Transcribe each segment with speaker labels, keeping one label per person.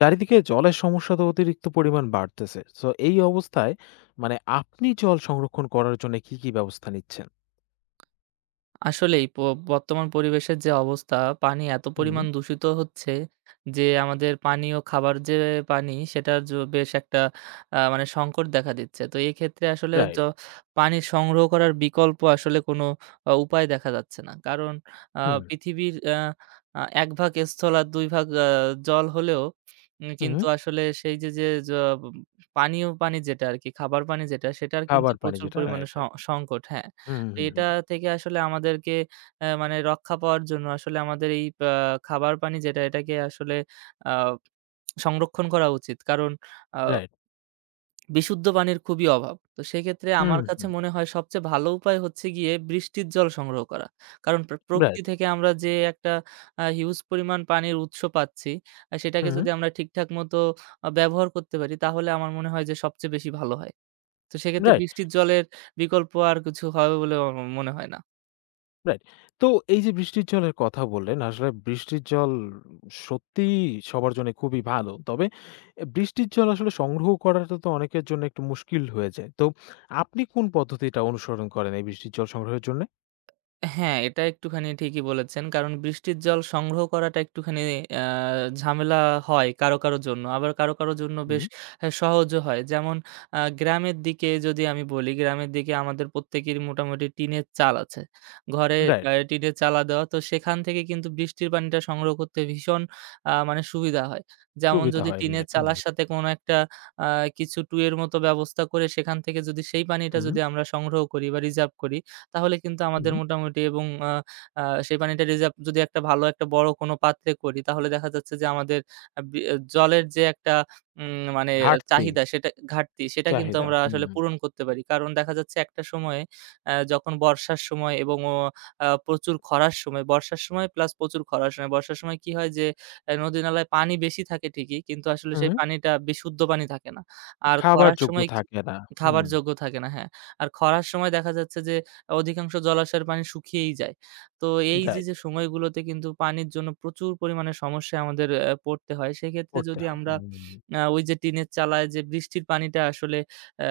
Speaker 1: চারিদিকে জলের সমস্যা তো অতিরিক্ত পরিমাণ বাড়তেছে। সো এই অবস্থায় মানে আপনি জল সংরক্ষণ করার জন্য কি, কি ব্যবস্থা নিচ্ছেন?
Speaker 2: আসলেই প বর্তমান পরিবেশের যে অবস্থা, পানি এত
Speaker 1: হুম,
Speaker 2: পরিমাণ দূষিত হচ্ছে যে আমাদের পানীয় খাবার যে পানি সেটার বেশ একটা আ মানে সংকট দেখা দিচ্ছে। তো এই ক্ষেত্রে আসলে
Speaker 1: রাইট।
Speaker 2: পানি সংগ্রহ করার বিকল্প আসলে কোনো উপায় দেখা যাচ্ছে না। কারণ
Speaker 1: হুম,
Speaker 2: পৃথিবীর আ আ ১ ভাগ স্থল আর ২ ভাগ জল হলেও কিন্তু
Speaker 1: হুম।
Speaker 2: আসলে সেই যে পানীয় পানি যেটা আরকি, খাবার পানি যেটা সেটার কিন্তু
Speaker 1: খাবার পানি
Speaker 2: প্রচুর
Speaker 1: যেটা
Speaker 2: পরিমাণে
Speaker 1: রাইট, রাইট।
Speaker 2: সংকট। হ্যাঁ।
Speaker 1: হুম, হুম,
Speaker 2: এটা
Speaker 1: হুম।
Speaker 2: থেকে আসলে আমাদেরকে অ্যা মানে রক্ষা পাওয়ার জন্য আসলে আমাদের এই পা খাবার পানি যেটা এটাকে আসলে আ সংরক্ষণ করা উচিত। কারণ আ
Speaker 1: রাইট।
Speaker 2: বিশুদ্ধ পানির খুবই অভাব। তো সেক্ষেত্রে আমার
Speaker 1: হুম,
Speaker 2: কাছে
Speaker 1: হুম।
Speaker 2: মনে হয় সবচেয়ে ভালো উপায় হচ্ছে গিয়ে বৃষ্টির জল সংগ্রহ করা। কারণ প্রকৃতি
Speaker 1: রাইট।
Speaker 2: থেকে আমরা যে একটা হিউজ পরিমাণ পানির উৎস পাচ্ছি, সেটাকে
Speaker 1: হুম,
Speaker 2: যদি আমরা ঠিকঠাক মতো ব্যবহার করতে পারি তাহলে আমার মনে হয় যে সবচেয়ে বেশি ভালো হয়। তো সেক্ষেত্রে
Speaker 1: রাইট,
Speaker 2: বৃষ্টির জলের বিকল্প আর কিছু হবে বলে আমার মনে হয় না।
Speaker 1: রাইট। তো এই যে বৃষ্টির জলের কথা বললেন, আসলে বৃষ্টির জল সত্যিই সবার জন্য খুবই ভালো। তবে বৃষ্টির জল আসলে সংগ্রহ করাটা তো অনেকের জন্য একটু মুশকিল হয়ে যায়। তো আপনি কোন পদ্ধতিটা অনুসরণ করেন এই বৃষ্টির জল সংগ্রহের জন্যে?
Speaker 2: হ্যাঁ, এটা একটুখানি ঠিকই বলেছেন। কারণ বৃষ্টির জল সংগ্রহ করাটা একটুখানি আ ঝামেলা হয় কারো, কারো জন্য। আবার কারো, কারো জন্য বেশ
Speaker 1: হুম,
Speaker 2: সহজও হয়। যেমন গ্রামের দিকে যদি আমি বলি, গ্রামের দিকে আমাদের প্রত্যেকেরই মোটামুটি টিনের চাল আছে। ঘরে
Speaker 1: রাইট।
Speaker 2: টিনের চালা দেওয়া। তো সেখান থেকে কিন্তু বৃষ্টির পানিটা সংগ্রহ করতে ভীষণ আ মানে সুবিধা হয়। যেমন
Speaker 1: সুবিধা
Speaker 2: যদি
Speaker 1: হয়।
Speaker 2: টিনের
Speaker 1: রাইট।
Speaker 2: চালার সাথে কোনো একটা আ কিছু টুয়ের মতো ব্যবস্থা করে সেখান থেকে যদি সেই পানিটা
Speaker 1: হুম,
Speaker 2: যদি আমরা সংগ্রহ করি বা রিজার্ভ করি তাহলে কিন্তু
Speaker 1: হুম,
Speaker 2: আমাদের
Speaker 1: হুম।
Speaker 2: মোটামুটি এবং আ আ সেই পানিটা রিজার্ভ যদি একটা ভালো একটা বড় কোনো পাত্রে করি তাহলে দেখা যাচ্ছে যে আমাদের জলের যে একটা উম মানে
Speaker 1: ঘাটতি,
Speaker 2: চাহিদা সেটা ঘাটতি সেটা কিন্তু
Speaker 1: চাহিদা।
Speaker 2: আমরা
Speaker 1: হুম,
Speaker 2: আসলে পূরণ করতে পারি। কারণ দেখা যাচ্ছে একটা সময়ে যখন বর্ষার সময় এবং ও আ প্রচুর খরার সময়, বর্ষার সময় প্লাস প্রচুর খরার সময়। বর্ষার সময় কি হয় যে নদী-নালায় পানি বেশি থাকে ঠিকই কিন্তু আসলে সেই
Speaker 1: হুম।
Speaker 2: পানিটা বিশুদ্ধ পানি থাকে না। আর
Speaker 1: খাবার
Speaker 2: খরার
Speaker 1: যোগ্য
Speaker 2: সময় কি
Speaker 1: থাকে না।
Speaker 2: খাবার
Speaker 1: হুম,
Speaker 2: যোগ্য থাকে না হ্যাঁ। আর খরার সময় দেখা যাচ্ছে যে অধিকাংশ জলাশয়ের পানি শুকিয়েই যায়। তো এই যে,
Speaker 1: রাইট।
Speaker 2: যে সময়গুলোতে কিন্তু পানির জন্য প্রচুর পরিমাণে সমস্যায় আমাদের পড়তে হয়। সেক্ষেত্রে
Speaker 1: করতে
Speaker 2: যদি
Speaker 1: হয়।
Speaker 2: আমরা
Speaker 1: হুম,
Speaker 2: ওই যে টিনের চালায় যে বৃষ্টির পানিটা আসলে অ্যা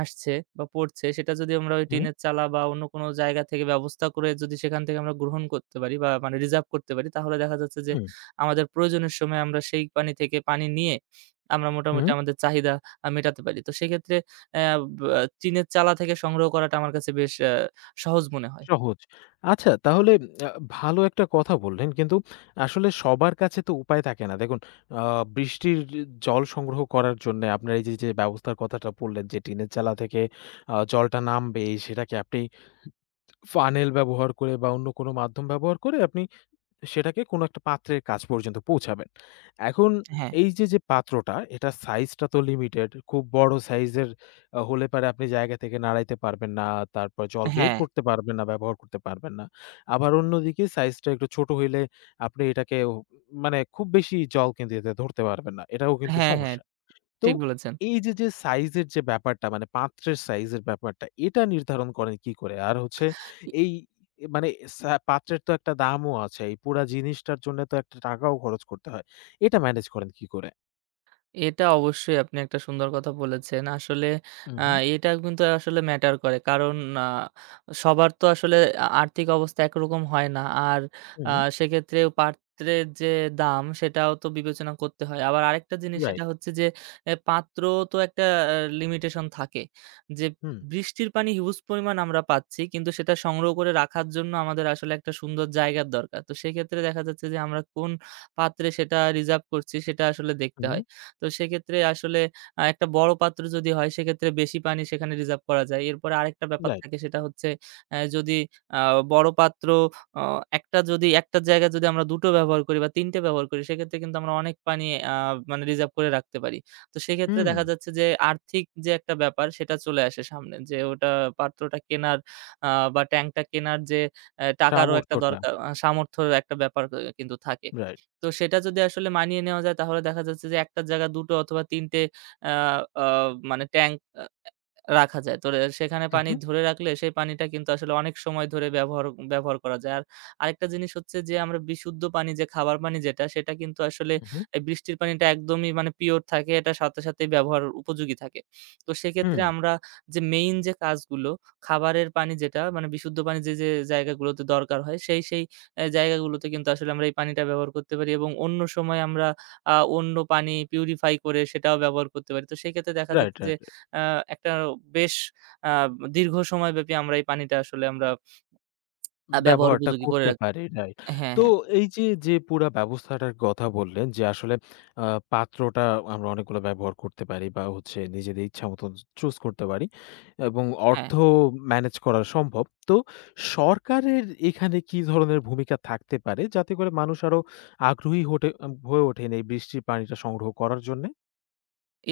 Speaker 2: আসছে বা পড়ছে সেটা যদি আমরা ওই
Speaker 1: হুম,
Speaker 2: টিনের চালা বা অন্য কোনো জায়গা থেকে ব্যবস্থা করে যদি সেখান থেকে আমরা গ্রহণ করতে পারি বা মানে রিজার্ভ করতে পারি তাহলে দেখা যাচ্ছে যে
Speaker 1: হুম,
Speaker 2: আমাদের প্রয়োজনের সময় আমরা সেই পানি থেকে পানি নিয়ে আমরা মোটামুটি
Speaker 1: হুম।
Speaker 2: আমাদের চাহিদা মেটাতে পারি। তো সেক্ষেত্রে অ্যা ব টিনের চালা থেকে সংগ্রহ করাটা আমার কাছে বেশ সহজ মনে হয়।
Speaker 1: সহজ। আচ্ছা তাহলে আ ভালো একটা কথা বললেন। কিন্তু আসলে সবার কাছে তো উপায় থাকে না। দেখুন আ বৃষ্টির জল সংগ্রহ করার জন্যে আপনার এই যে ব্যবস্থার কথাটা বললেন যে টিনের চালা থেকে জলটা নামবে সেটাকে আপনি ফানেল ব্যবহার করে বা অন্য কোনো মাধ্যম ব্যবহার করে আপনি সেটাকে কোনো একটা পাত্রের কাছ পর্যন্ত পৌঁছাবেন। এখন
Speaker 2: হ্যাঁ,
Speaker 1: এই যে পাত্রটা এটার সাইজটা তো লিমিটেড। খুব বড় সাইজের হলে পারে আপনি জায়গা থেকে নাড়াইতে পারবেন না। তারপর জল বের
Speaker 2: হ্যাঁ,
Speaker 1: করতে পারবেন না, ব্যবহার করতে পারবেন না। আবার অন্যদিকে সাইজটা একটু ছোট হইলে আপনি এটাকে মানে খুব বেশি জল কিন্তু এতে ধরতে পারবেন না। এটাও কিন্তু
Speaker 2: হ্যাঁ, হ্যাঁ,
Speaker 1: সমস্যা। তো
Speaker 2: ঠিক বলেছেন।
Speaker 1: এই যে সাইজের যে ব্যাপারটা মানে পাত্রের সাইজের ব্যাপারটা এটা নির্ধারণ করেন কি করে? আর হচ্ছে এই মানে পাত্রের তো একটা দামও আছে। এই পুরা জিনিসটার জন্য তো একটা টাকাও খরচ করতে হয়। এটা ম্যানেজ করেন কি করে?
Speaker 2: এটা অবশ্যই আপনি একটা সুন্দর কথা বলেছেন। আসলে
Speaker 1: হুম,
Speaker 2: আ
Speaker 1: right,
Speaker 2: এটা কিন্তু আসলে ম্যাটার করে। কারণ আ সবার তো আসলে আর্থিক অবস্থা একরকম হয় না। আর আ
Speaker 1: হুম।
Speaker 2: সেক্ষেত্রে পাত্রের যে দাম সেটাও তো বিবেচনা করতে হয়। আবার আরেকটা জিনিস
Speaker 1: হুম,
Speaker 2: সেটা
Speaker 1: রাইট।
Speaker 2: হচ্ছে যে পাত্র তো একটা আ লিমিটেশন থাকে। যে
Speaker 1: হুম,
Speaker 2: বৃষ্টির পানি হিউজ পরিমাণ আমরা পাচ্ছি। কিন্তু সেটা সংগ্রহ করে রাখার জন্য আমাদের আসলে একটা সুন্দর জায়গার দরকার। তো সেক্ষেত্রে দেখা যাচ্ছে যে আমরা কোন পাত্রে সেটা রিজার্ভ করছি সেটা আসলে দেখতে
Speaker 1: হুম,
Speaker 2: হয়। তো সেক্ষেত্রে আসলে একটা বড় পাত্র যদি হয় সেক্ষেত্রে বেশি পানি সেখানে রিজার্ভ করা যায়। এরপরে আরেকটা ব্যাপার
Speaker 1: রাইট।
Speaker 2: থাকে সেটা হচ্ছে যদি আ বড় পাত্র অ একটা যদি একটা জায়গায় যদি আমরা ২ টো ব্যবহার করি বা ৩ টে ব্যবহার করি সেক্ষেত্রে কিন্তু আমরা অনেক পানি আ মানে রিজার্ভ করে রাখতে পারি। তো সেক্ষেত্রে
Speaker 1: হুম,
Speaker 2: দেখা যাচ্ছে যে আর্থিক যে একটা ব্যাপার সেটা চলে আসে সামনে। যে ওটা পাত্রটা কেনার আ বা ট্যাংকটা কেনার যে টাকারও একটা
Speaker 1: সামর্থ্যটা।
Speaker 2: দরকার সামর্থ্যের একটা ব্যাপার কিন্তু থাকে।
Speaker 1: রাইট।
Speaker 2: তো সেটা যদি আসলে মানিয়ে নেওয়া যায় তাহলে দেখা যাচ্ছে যে ১ টার জায়গায় ২ টো অথবা ৩ টে আ আ মানে ট্যাংক আ রাখা যায়। তো সেখানে পানি
Speaker 1: উহু,
Speaker 2: ধরে রাখলে সেই পানিটা কিন্তু আসলে অনেক সময় ধরে ব্যবহার ব্যবহার করা যায়। আর আরেকটা জিনিস হচ্ছে যে আমরা বিশুদ্ধ পানি যে খাবার পানি যেটা সেটা কিন্তু আসলে
Speaker 1: উহু,
Speaker 2: এই বৃষ্টির পানিটা একদমই মানে পিওর থাকে এটা সাথে সাথেই ব্যবহার উপযোগী থাকে। তো সেক্ষেত্রে
Speaker 1: হুম,
Speaker 2: আমরা যে মেইন যে কাজগুলো খাবারের পানি যেটা মানে বিশুদ্ধ পানি যে, যে জায়গাগুলোতে দরকার হয় সেই জায়গাগুলোতে কিন্তু আসলে আমরা এই পানিটা ব্যবহার করতে পারি এবং অন্য সময় আমরা অন্য পানি পিউরিফাই করে সেটাও ব্যবহার করতে পারি। তো সেক্ষেত্রে দেখা
Speaker 1: রাইট,
Speaker 2: যাচ্ছে যে
Speaker 1: রাইট।
Speaker 2: আ একটা বেশ আ দীর্ঘ সময়ব্যাপী আমরা এই পানিটা আসলে আমরা ব্যবহার
Speaker 1: ব্যবহারটা
Speaker 2: উপযোগী করে
Speaker 1: করতে পারি, রাইট।
Speaker 2: হ্যাঁ,
Speaker 1: তো
Speaker 2: হ্যাঁ,
Speaker 1: এই যে পুরা ব্যবস্থাটার কথা বললেন যে, আসলে আ পাত্রটা আমরা অনেকগুলো ব্যবহার করতে পারি বা হচ্ছে নিজেদের ইচ্ছামত চুজ করতে পারি এবং
Speaker 2: হ্যাঁ।
Speaker 1: অর্থ ম্যানেজ করা সম্ভব। তো সরকারের এখানে কি ধরনের ভূমিকা থাকতে পারে যাতে করে মানুষ আরো আগ্রহী হটে আ হয়ে ওঠেন এই বৃষ্টির পানিটা সংগ্রহ করার জন্যে?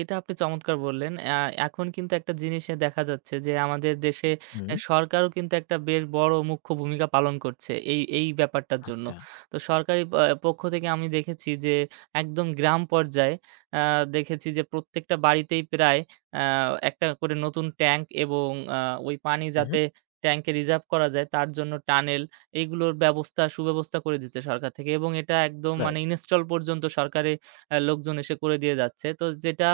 Speaker 2: এটা আপনি চমৎকার বললেন। এখন কিন্তু একটা জিনিসে দেখা যাচ্ছে যে আমাদের দেশে
Speaker 1: হুম,
Speaker 2: সরকারও কিন্তু একটা বেশ বড় মুখ্য ভূমিকা পালন করছে এই ব্যাপারটার জন্য।
Speaker 1: আচ্ছা।
Speaker 2: তো সরকারি পক্ষ থেকে আমি দেখেছি যে একদম গ্রাম পর্যায়ে আ দেখেছি যে প্রত্যেকটা বাড়িতেই প্রায় আ একটা করে নতুন ট্যাঙ্ক এবং আ ওই পানি
Speaker 1: উহু,
Speaker 2: যাতে ট্যাঙ্কে রিজার্ভ করা যায় তার জন্য টানেল, এইগুলোর ব্যবস্থা সুব্যবস্থা করে দিচ্ছে সরকার থেকে এবং এটা একদম মানে
Speaker 1: রাইট।
Speaker 2: ইনস্টল পর্যন্ত সরকারে লোকজন এসে করে দিয়ে যাচ্ছে। তো যেটা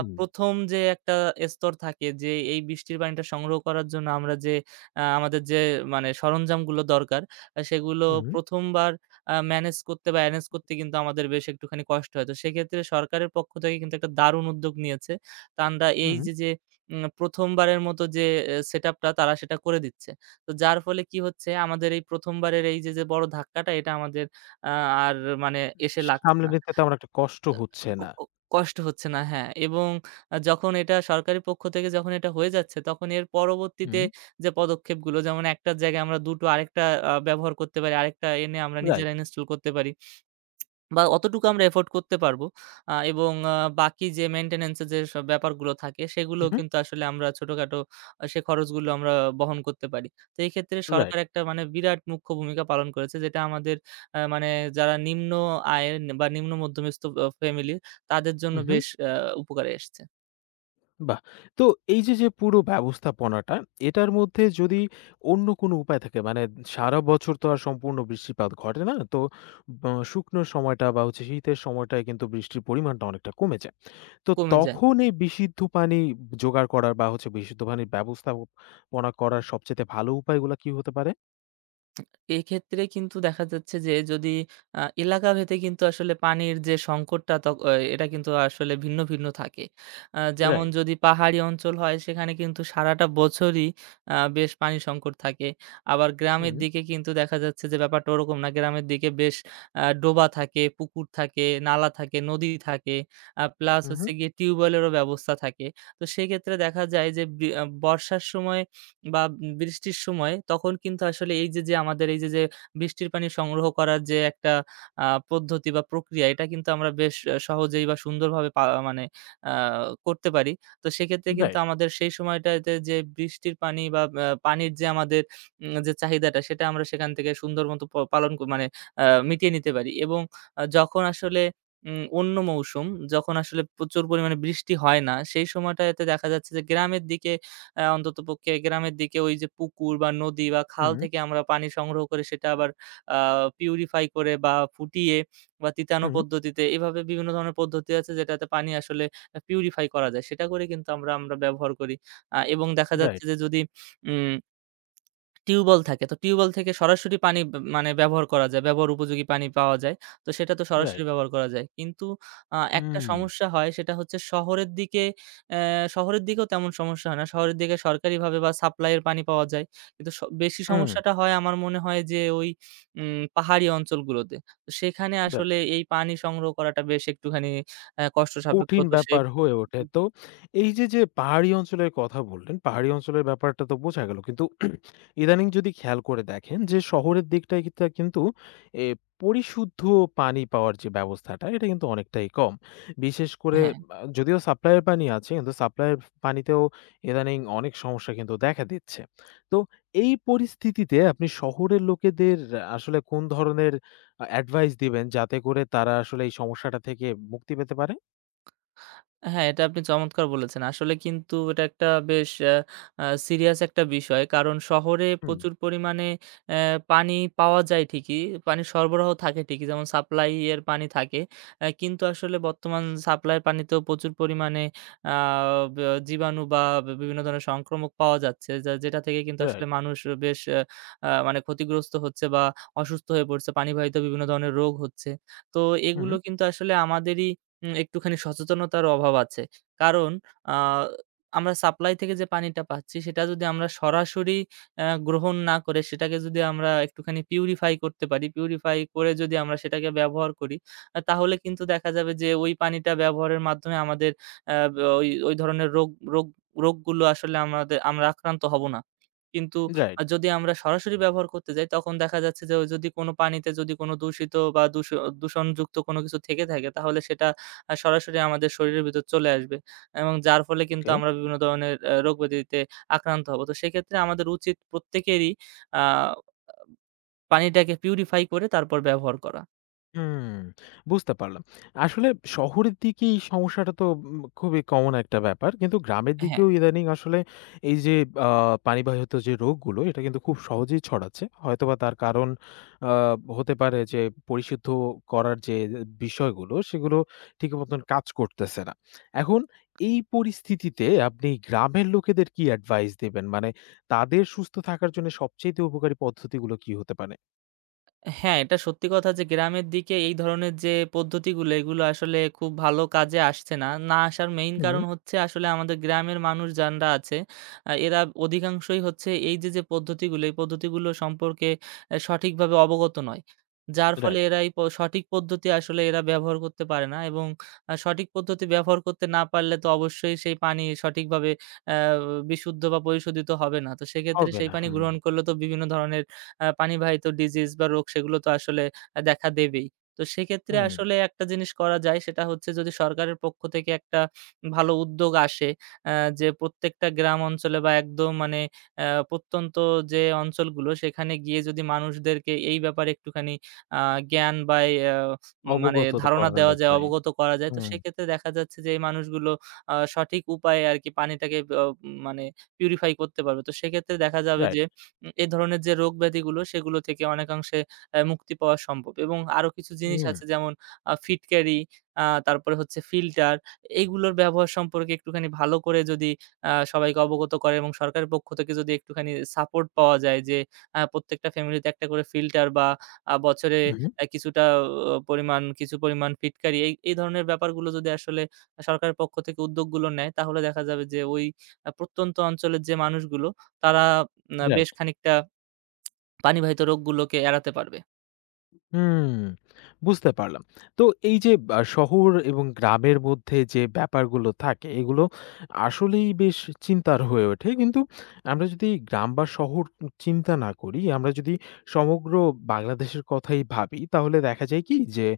Speaker 2: ১ম যে একটা স্তর থাকে যে এই বৃষ্টির পানিটা সংগ্রহ করার জন্য আমরা যে আমাদের যে মানে সরঞ্জামগুলো দরকার সেগুলো
Speaker 1: হুম,
Speaker 2: ১ম বার ম্যানেজ করতে বা এরেঞ্জ করতে কিন্তু আমাদের বেশ একটুখানি কষ্ট হয়। তো সেক্ষেত্রে সরকারের পক্ষ থেকে কিন্তু একটা দারুণ উদ্যোগ নিয়েছে। তানরা এই
Speaker 1: হুম।
Speaker 2: যে ১ম বারের মতো যে সেটআপটা তারা সেটা করে দিচ্ছে। তো যার ফলে কি হচ্ছে আমাদের এই ১ম বারের এই যে বড় ধাক্কাটা এটা আমাদের আ আর মানে এসে লাগছে
Speaker 1: সামলে
Speaker 2: না।
Speaker 1: নিতে তেমন একটা কষ্ট হচ্ছে
Speaker 2: ক
Speaker 1: না।
Speaker 2: ক কষ্ট হচ্ছে না, হ্যাঁ। এবং যখন এটা সরকারের পক্ষ থেকে যখন এটা হয়ে যাচ্ছে, তখন এর পরবর্তীতে
Speaker 1: হুম,
Speaker 2: যে পদক্ষেপগুলো, যেমন একটার জায়গায় আমরা দুটো আরেকটা ব্যবহার করতে পারি, আরেকটা এনে আমরা
Speaker 1: রাইট।
Speaker 2: নিজেরা ইনস্টল করতে পারি। বা অতটুকু আমরা এফোর্ড করতে পারবো। এবং বাকি যে মেইনটেন্যান্স এর যেসব ব্যাপারগুলো থাকে সেগুলো
Speaker 1: উহু।
Speaker 2: কিন্তু আসলে আমরা ছোটখাটো সে খরচগুলো আমরা বহন করতে পারি। তো এই ক্ষেত্রে
Speaker 1: রাইট।
Speaker 2: সরকার একটা মানে বিরাট মুখ্য ভূমিকা পালন করেছে যেটা আমাদের আ মানে যারা নিম্ন আয়ের বা নিম্ন মধ্যবিত্ত ফ্যামিলি তাদের জন্য
Speaker 1: হু, হু।
Speaker 2: বেশ উপকারে এসছে।
Speaker 1: বাহ! তো এই যে পুরো ব্যবস্থাপনাটা, এটার মধ্যে যদি অন্য কোনো উপায় থাকে, মানে সারা বছর তো আর সম্পূর্ণ বৃষ্টিপাত ঘটে না। তো ব শুকনো সময়টা বা হচ্ছে শীতের সময়টায় কিন্তু বৃষ্টির পরিমাণটা অনেকটা কমে যায়। তো
Speaker 2: কমে যায়।
Speaker 1: তখন এই বিশুদ্ধ পানি জোগাড় করার বা হচ্ছে বিশুদ্ধ পানির ব্যবস্থাপনা করার সবচাইতে ভালো উপায়গুলা কি হতে পারে?
Speaker 2: এক্ষেত্রে কিন্তু দেখা যাচ্ছে যে যদি এলাকা ভেদে কিন্তু আসলে পানির যে সংকটটা তক অ এটা কিন্তু আসলে ভিন্ন, ভিন্ন থাকে। যেমন
Speaker 1: রাইট।
Speaker 2: যদি পাহাড়ি অঞ্চল হয় সেখানে কিন্তু সারাটা বছরই বেশ পানি সংকট থাকে। আবার গ্রামের
Speaker 1: হুম,
Speaker 2: দিকে কিন্তু দেখা যাচ্ছে যে ব্যাপারটা ওরকম না। গ্রামের দিকে বেশ ডোবা থাকে, পুকুর থাকে, নালা থাকে, নদী থাকে। প্লাস
Speaker 1: হু, হু।
Speaker 2: হচ্ছে গিয়ে টিউবওয়েলেরও ব্যবস্থা থাকে। তো সেক্ষেত্রে দেখা যায় যে বি আ বর্ষার সময় বা বৃষ্টির সময় তখন কিন্তু আসলে এই যে, যে আমাদের এই যে, যে বৃষ্টির পানি সংগ্রহ করার যে একটা পদ্ধতি বা প্রক্রিয়া এটা কিন্তু আমরা বেশ সহজেই বা সুন্দরভাবে পা মানে আ করতে পারি। তো সেক্ষেত্রে কিন্তু
Speaker 1: রাইট।
Speaker 2: আমাদের সেই সময়টাতে যে বৃষ্টির পানি বা পানির যে আমাদের যে চাহিদাটা সেটা আমরা সেখান থেকে সুন্দর মতো প পালন ক মানে আ মিটিয়ে নিতে পারি এবং যখন আসলে অন্য মৌসুম যখন আসলে প্রচুর পরিমাণে বৃষ্টি হয় না সেই সময়টাতে দেখা যাচ্ছে যে গ্রামের দিকে অন্ততপক্ষে গ্রামের দিকে ওই যে পুকুর বা নদী বা
Speaker 1: হুম,
Speaker 2: খাল
Speaker 1: হুম।
Speaker 2: থেকে আমরা পানি সংগ্রহ করে সেটা আবার আ পিউরিফাই করে বা ফুটিয়ে বা তিতানো পদ্ধতিতে, এভাবে বিভিন্ন ধরনের পদ্ধতি আছে যেটাতে পানি আসলে পিউরিফাই করা যায়। সেটা করে কিন্তু আমরা ব্যবহার করি। এবং দেখা যাচ্ছে
Speaker 1: রাইট,
Speaker 2: যে যদি উম টিউবওয়েল থাকে। তো টিউবওয়েল থেকে সরাসরি পানি ব মানে ব্যবহার করা যায়। ব্যবহার উপযোগী পানি পাওয়া যায়। তো সেটা তো সরাসরি
Speaker 1: রাইট।
Speaker 2: ব্যবহার করা যায়। কিন্তু একটা
Speaker 1: হুম,
Speaker 2: সমস্যা হয় সেটা হচ্ছে শহরের দিকে অ্যা শহরের দিকেও তেমন সমস্যা হয় না। শহরের দিকে সরকারিভাবে বা সাপ্লাই এর পানি পাওয়া যায়। কিন্তু বেশি
Speaker 1: হুম।
Speaker 2: সমস্যাটা হয় আমার মনে হয় যে ওই পাহাড়ি অঞ্চলগুলোতে। তো সেখানে
Speaker 1: রাইট।
Speaker 2: আসলে এই পানি সংগ্রহ করাটা বেশ একটুখানি কষ্টসাপেক্ষ।
Speaker 1: কঠিন
Speaker 2: তো সে
Speaker 1: ব্যাপার হয়ে ওঠে। তো এই যে পাহাড়ি অঞ্চলের কথা বললেন, পাহাড়ি অঞ্চলের ব্যাপারটা তো বোঝা গেল। কিন্তু ইদানিং যদি খেয়াল করে দেখেন যে শহরের দিকটায় কিতা কিন্তু এ পরিশুদ্ধ পানি পাওয়ার যে ব্যবস্থাটা, এটা কিন্তু অনেকটাই কম। বিশেষ করে
Speaker 2: হ্যাঁ।
Speaker 1: যদিও সাপ্লাইয়ের পানি আছে, কিন্তু সাপ্লাইয়ের পানিতেও ইদানিং অনেক সমস্যা কিন্তু দেখা দিচ্ছে। তো এই পরিস্থিতিতে আপনি শহরের লোকেদের আসলে কোন ধরনের অ্যাডভাইস দিবেন যাতে করে তারা আসলে এই সমস্যাটা থেকে মুক্তি পেতে পারে?
Speaker 2: হ্যাঁ, এটা আপনি চমৎকার বলেছেন। আসলে কিন্তু এটা একটা বেশ আ আ সিরিয়াস একটা বিষয়। কারণ শহরে
Speaker 1: হুম।
Speaker 2: প্রচুর পরিমাণে অ্যা পানি পাওয়া যায় ঠিকই, পানির সরবরাহ থাকে ঠিকই। যেমন সাপ্লাই এর পানি থাকে। কিন্তু আসলে বর্তমান সাপ্লাই পানিতেও প্রচুর পরিমাণে আ ব জীবাণু বা বিভিন্ন ধরনের সংক্রামক পাওয়া যাচ্ছে। যেটা থেকে কিন্তু আসলে
Speaker 1: রাইট।
Speaker 2: মানুষ বেশ আ আ মানে ক্ষতিগ্রস্ত হচ্ছে বা অসুস্থ হয়ে পড়ছে। পানিবাহিত বিভিন্ন ধরনের রোগ হচ্ছে। তো
Speaker 1: হুম,
Speaker 2: এগুলো কিন্তু আসলে আমাদেরই একটুখানি সচেতনতার অভাব আছে। কারণ আ আমরা সাপ্লাই থেকে যে পানিটা পাচ্ছি সেটা যদি আমরা সরাসরি গ্রহণ না করে সেটাকে যদি আমরা একটুখানি পিউরিফাই করতে পারি, পিউরিফাই করে যদি আমরা সেটাকে ব্যবহার করি, তাহলে কিন্তু দেখা যাবে যে ওই পানিটা ব্যবহারের মাধ্যমে আমাদের আ ওই ওই ধরনের রোগ রোগ রোগগুলো আসলে আমাদের আমরা আক্রান্ত হব না। কিন্তু
Speaker 1: রাইট।
Speaker 2: যদি আমরা সরাসরি ব্যবহার করতে যাই তখন দেখা যাচ্ছে যে ওই যদি কোনো পানিতে যদি কোনো দূষিত বা দূষণযুক্ত কোনো কিছু থেকে থাকে তাহলে সেটা সরাসরি আমাদের শরীরের ভিতর চলে আসবে এবং যার ফলে কিন্তু
Speaker 1: ওকে।
Speaker 2: আমরা বিভিন্ন ধরনের রোগ-ব্যাধিতে আক্রান্ত হব। তো সেক্ষেত্রে আমাদের উচিত প্রত্যেকেরই আ পানিটাকে পিউরিফাই করে তারপর ব্যবহার করা।
Speaker 1: হুম, বুঝতে পারলাম। আসলে শহরের দিকে এই সমস্যাটা তো খুবই কমন একটা ব্যাপার। কিন্তু গ্রামের
Speaker 2: হ্যাঁ।
Speaker 1: দিকেও ইদানিং আসলে এই যে আ পানিবাহিত যে রোগগুলো, এটা কিন্তু খুব সহজেই ছড়াচ্ছে। হয়তোবা তার কারণ আ হতে পারে যে পরিশুদ্ধ করার যে বিষয়গুলো, সেগুলো ঠিক মতন কাজ করতেছে না। এখন এই পরিস্থিতিতে আপনি গ্রামের লোকেদের কি অ্যাডভাইস দিবেন? মানে তাদের সুস্থ থাকার জন্য সবচাইতে উপকারী পদ্ধতিগুলো কি হতে পারে?
Speaker 2: হ্যাঁ, এটা সত্যি কথা যে গ্রামের দিকে এই ধরনের যে পদ্ধতিগুলো এগুলো আসলে খুব ভালো কাজে আসছে না। না আসার মেইন
Speaker 1: হুম।
Speaker 2: কারণ হচ্ছে আসলে আমাদের গ্রামের মানুষ যানরা আছে, এরা অধিকাংশই হচ্ছে এই যে, যে পদ্ধতিগুলো এই পদ্ধতিগুলো সম্পর্কে সঠিকভাবে অবগত নয়। যার ফলে
Speaker 1: রাইট।
Speaker 2: এরা এই সঠিক পদ্ধতি আসলে এরা ব্যবহার করতে পারে না এবং সঠিক পদ্ধতি ব্যবহার করতে না পারলে তো অবশ্যই সেই পানি সঠিকভাবে অ্যা বিশুদ্ধ বা পরিশোধিত হবে না। তো সেক্ষেত্রে
Speaker 1: হবে
Speaker 2: সেই
Speaker 1: না।
Speaker 2: পানি
Speaker 1: হুম,
Speaker 2: গ্রহণ করলে তো বিভিন্ন ধরনের পানিবাহিত ডিজিজ বা রোগ সেগুলো তো আসলে দেখা দেবেই। তো সেক্ষেত্রে
Speaker 1: হুম।
Speaker 2: আসলে একটা জিনিস করা যায় সেটা হচ্ছে যদি সরকারের পক্ষ থেকে একটা ভালো উদ্যোগ আসে, আ যে প্রত্যেকটা গ্রাম অঞ্চলে বা একদম মানে আ প্রত্যন্ত যে অঞ্চলগুলো সেখানে গিয়ে যদি মানুষদেরকে এই ব্যাপারে একটুখানি আ জ্ঞান বা এই আ মানে
Speaker 1: অবগত তো
Speaker 2: ধারণা
Speaker 1: করানো
Speaker 2: দেওয়া যায়,
Speaker 1: যায়।
Speaker 2: অবগত করা যায়। তো
Speaker 1: হুম,
Speaker 2: সেক্ষেত্রে দেখা যাচ্ছে যে এই মানুষগুলো সঠিক উপায়ে আরকি পানিটাকে ব মানে পিউরিফাই করতে পারবে। তো সেক্ষেত্রে দেখা যাবে
Speaker 1: রাইট।
Speaker 2: যে এ ধরনের যে রোগ ব্যাধিগুলো সেগুলো থেকে অনেকাংশে মুক্তি পাওয়া সম্ভব এবং আরো কিছু জিনিস
Speaker 1: হুম,
Speaker 2: আছে, যেমন ফিট ক্যারি, তারপরে হচ্ছে ফিল্টার, এইগুলোর ব্যবহার সম্পর্কে একটুখানি ভালো করে যদি সবাইকে অবগত করে এবং সরকারের পক্ষ থেকে যদি একটুখানি সাপোর্ট পাওয়া যায় যে প্রত্যেকটা ফ্যামিলিতে একটা করে ফিল্টার বা বছরে
Speaker 1: হুম।
Speaker 2: আ কিছুটা অ পরিমাণ কিছু পরিমাণ ফিট ক্যারি এই ধরনের ব্যাপারগুলো যদি আসলে সরকারের পক্ষ থেকে উদ্যোগগুলো নেয় তাহলে দেখা যাবে যে ওই প্রত্যন্ত অঞ্চলের যে মানুষগুলো তারা বেশ
Speaker 1: রাইট।
Speaker 2: খানিকটা পানিবাহিত রোগগুলোকে এড়াতে পারবে।
Speaker 1: হুম, বুঝতে পারলাম। তো এই যে শহর এবং গ্রামের মধ্যে যে ব্যাপারগুলো থাকে এগুলো আসলেই বেশ চিন্তার হয়ে ওঠে। কিন্তু আমরা যদি গ্রাম বা শহর চিন্তা না করি, আমরা যদি সমগ্র বাংলাদেশের কথাই ভাবি তাহলে দেখা যায় কি যে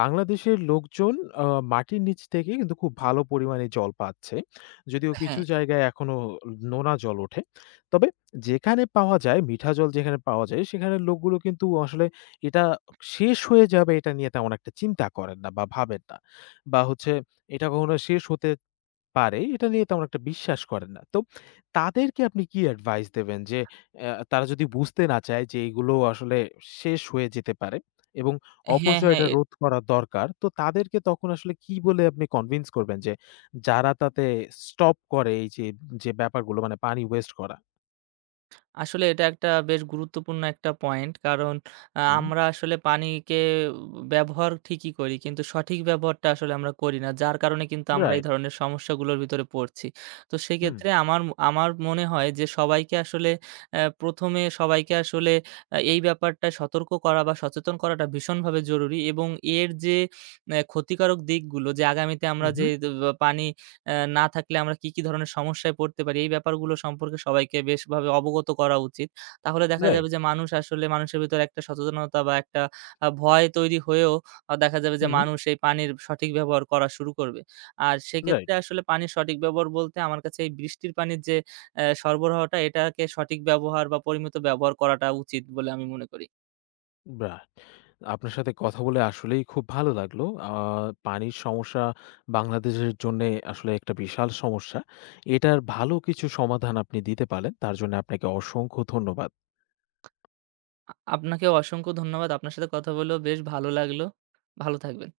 Speaker 1: বাংলাদেশের লোকজন আ মাটির নিচ থেকে কিন্তু খুব ভালো পরিমাণে জল পাচ্ছে। যদিও কিছু
Speaker 2: হ্যাঁ।
Speaker 1: জায়গায় এখনো নোনা জল ওঠে। তবে যেখানে পাওয়া যায় মিঠা জল যেখানে পাওয়া যায় সেখানের লোকগুলো কিন্তু আসলে এটা শেষ হয়ে যাবে এটা নিয়ে তেমন একটা চিন্তা করেন না বা ভাবেন না। বা হচ্ছে এটা কখনো শেষ হতে পারে এটা নিয়ে তেমন একটা বিশ্বাস করেন না। তো তাদেরকে আপনি কি অ্যাডভাইস দেবেন যে তারা যদি বুঝতে না চায় যে এগুলো আসলে শেষ হয়ে যেতে পারে এবং
Speaker 2: হ্যাঁ, হ্যাঁ।
Speaker 1: অপচয়টা
Speaker 2: এ
Speaker 1: রোধ করা দরকার। তো তাদেরকে তখন আসলে কি বলে আপনি কনভিন্স করবেন যে যারা তাতে স্টপ করে এই যে ব্যাপারগুলো মানে পানি ওয়েস্ট করা?
Speaker 2: আসলে এটা একটা বেশ গুরুত্বপূর্ণ একটা পয়েন্ট। কারণ
Speaker 1: হুম,
Speaker 2: আমরা আসলে পানিকে ব্যবহার ঠিকই করি। কিন্তু সঠিক ব্যবহারটা আসলে আমরা করি না। যার কারণে কিন্তু আমরা এই
Speaker 1: রাইট।
Speaker 2: ধরনের সমস্যাগুলোর ভিতরে পড়ছি। তো
Speaker 1: হুম,
Speaker 2: সেক্ষেত্রে আমার মনে হয় যে সবাইকে আসলে ১ম সবাইকে আসলে এই ব্যাপারটায় সতর্ক করা বা সচেতন করাটা ভীষণভাবে জরুরি এবং এর যে ক্ষতিকারক দিকগুলো যে আগামীতে আমরা যে
Speaker 1: উহু,
Speaker 2: দ পানি না থাকলে আমরা কি, কি ধরনের সমস্যায় পড়তে পারি? এই ব্যাপারগুলো সম্পর্কে সবাইকে বেশভাবে অবগত করা উচিত। তাহলে দেখা
Speaker 1: রাইট।
Speaker 2: যাবে যে মানুষ আসলে মানুষের ভেতরে একটা সচেতনতা বা একটা ভয় তৈরি হয়েও দেখা যাবে যে
Speaker 1: হুম,
Speaker 2: মানুষ এই পানির সঠিক ব্যবহার করা শুরু করবে। আর সেক্ষেত্রে
Speaker 1: রাইট।
Speaker 2: আসলে পানির সঠিক ব্যবহার বলতে আমার কাছে এই বৃষ্টির পানির যে সরবরাহটা এটাকে সঠিক ব্যবহার বা পরিমিত ব্যবহার করাটা উচিত বলে আমি মনে করি।
Speaker 1: বাহ! আপনার সাথে কথা বলে আসলেই খুব ভালো লাগলো। আ পানির সমস্যা বাংলাদেশের জন্যে আসলে একটা বিশাল সমস্যা। এটার ভালো কিছু সমাধান আপনি দিতে পারেন। তার জন্য আপনাকে অসংখ্য ধন্যবাদ।
Speaker 2: আপনাকেও অসংখ্য ধন্যবাদ। আপনার সাথে কথা বলেও বেশ ভালো লাগলো। ভালো থাকবেন।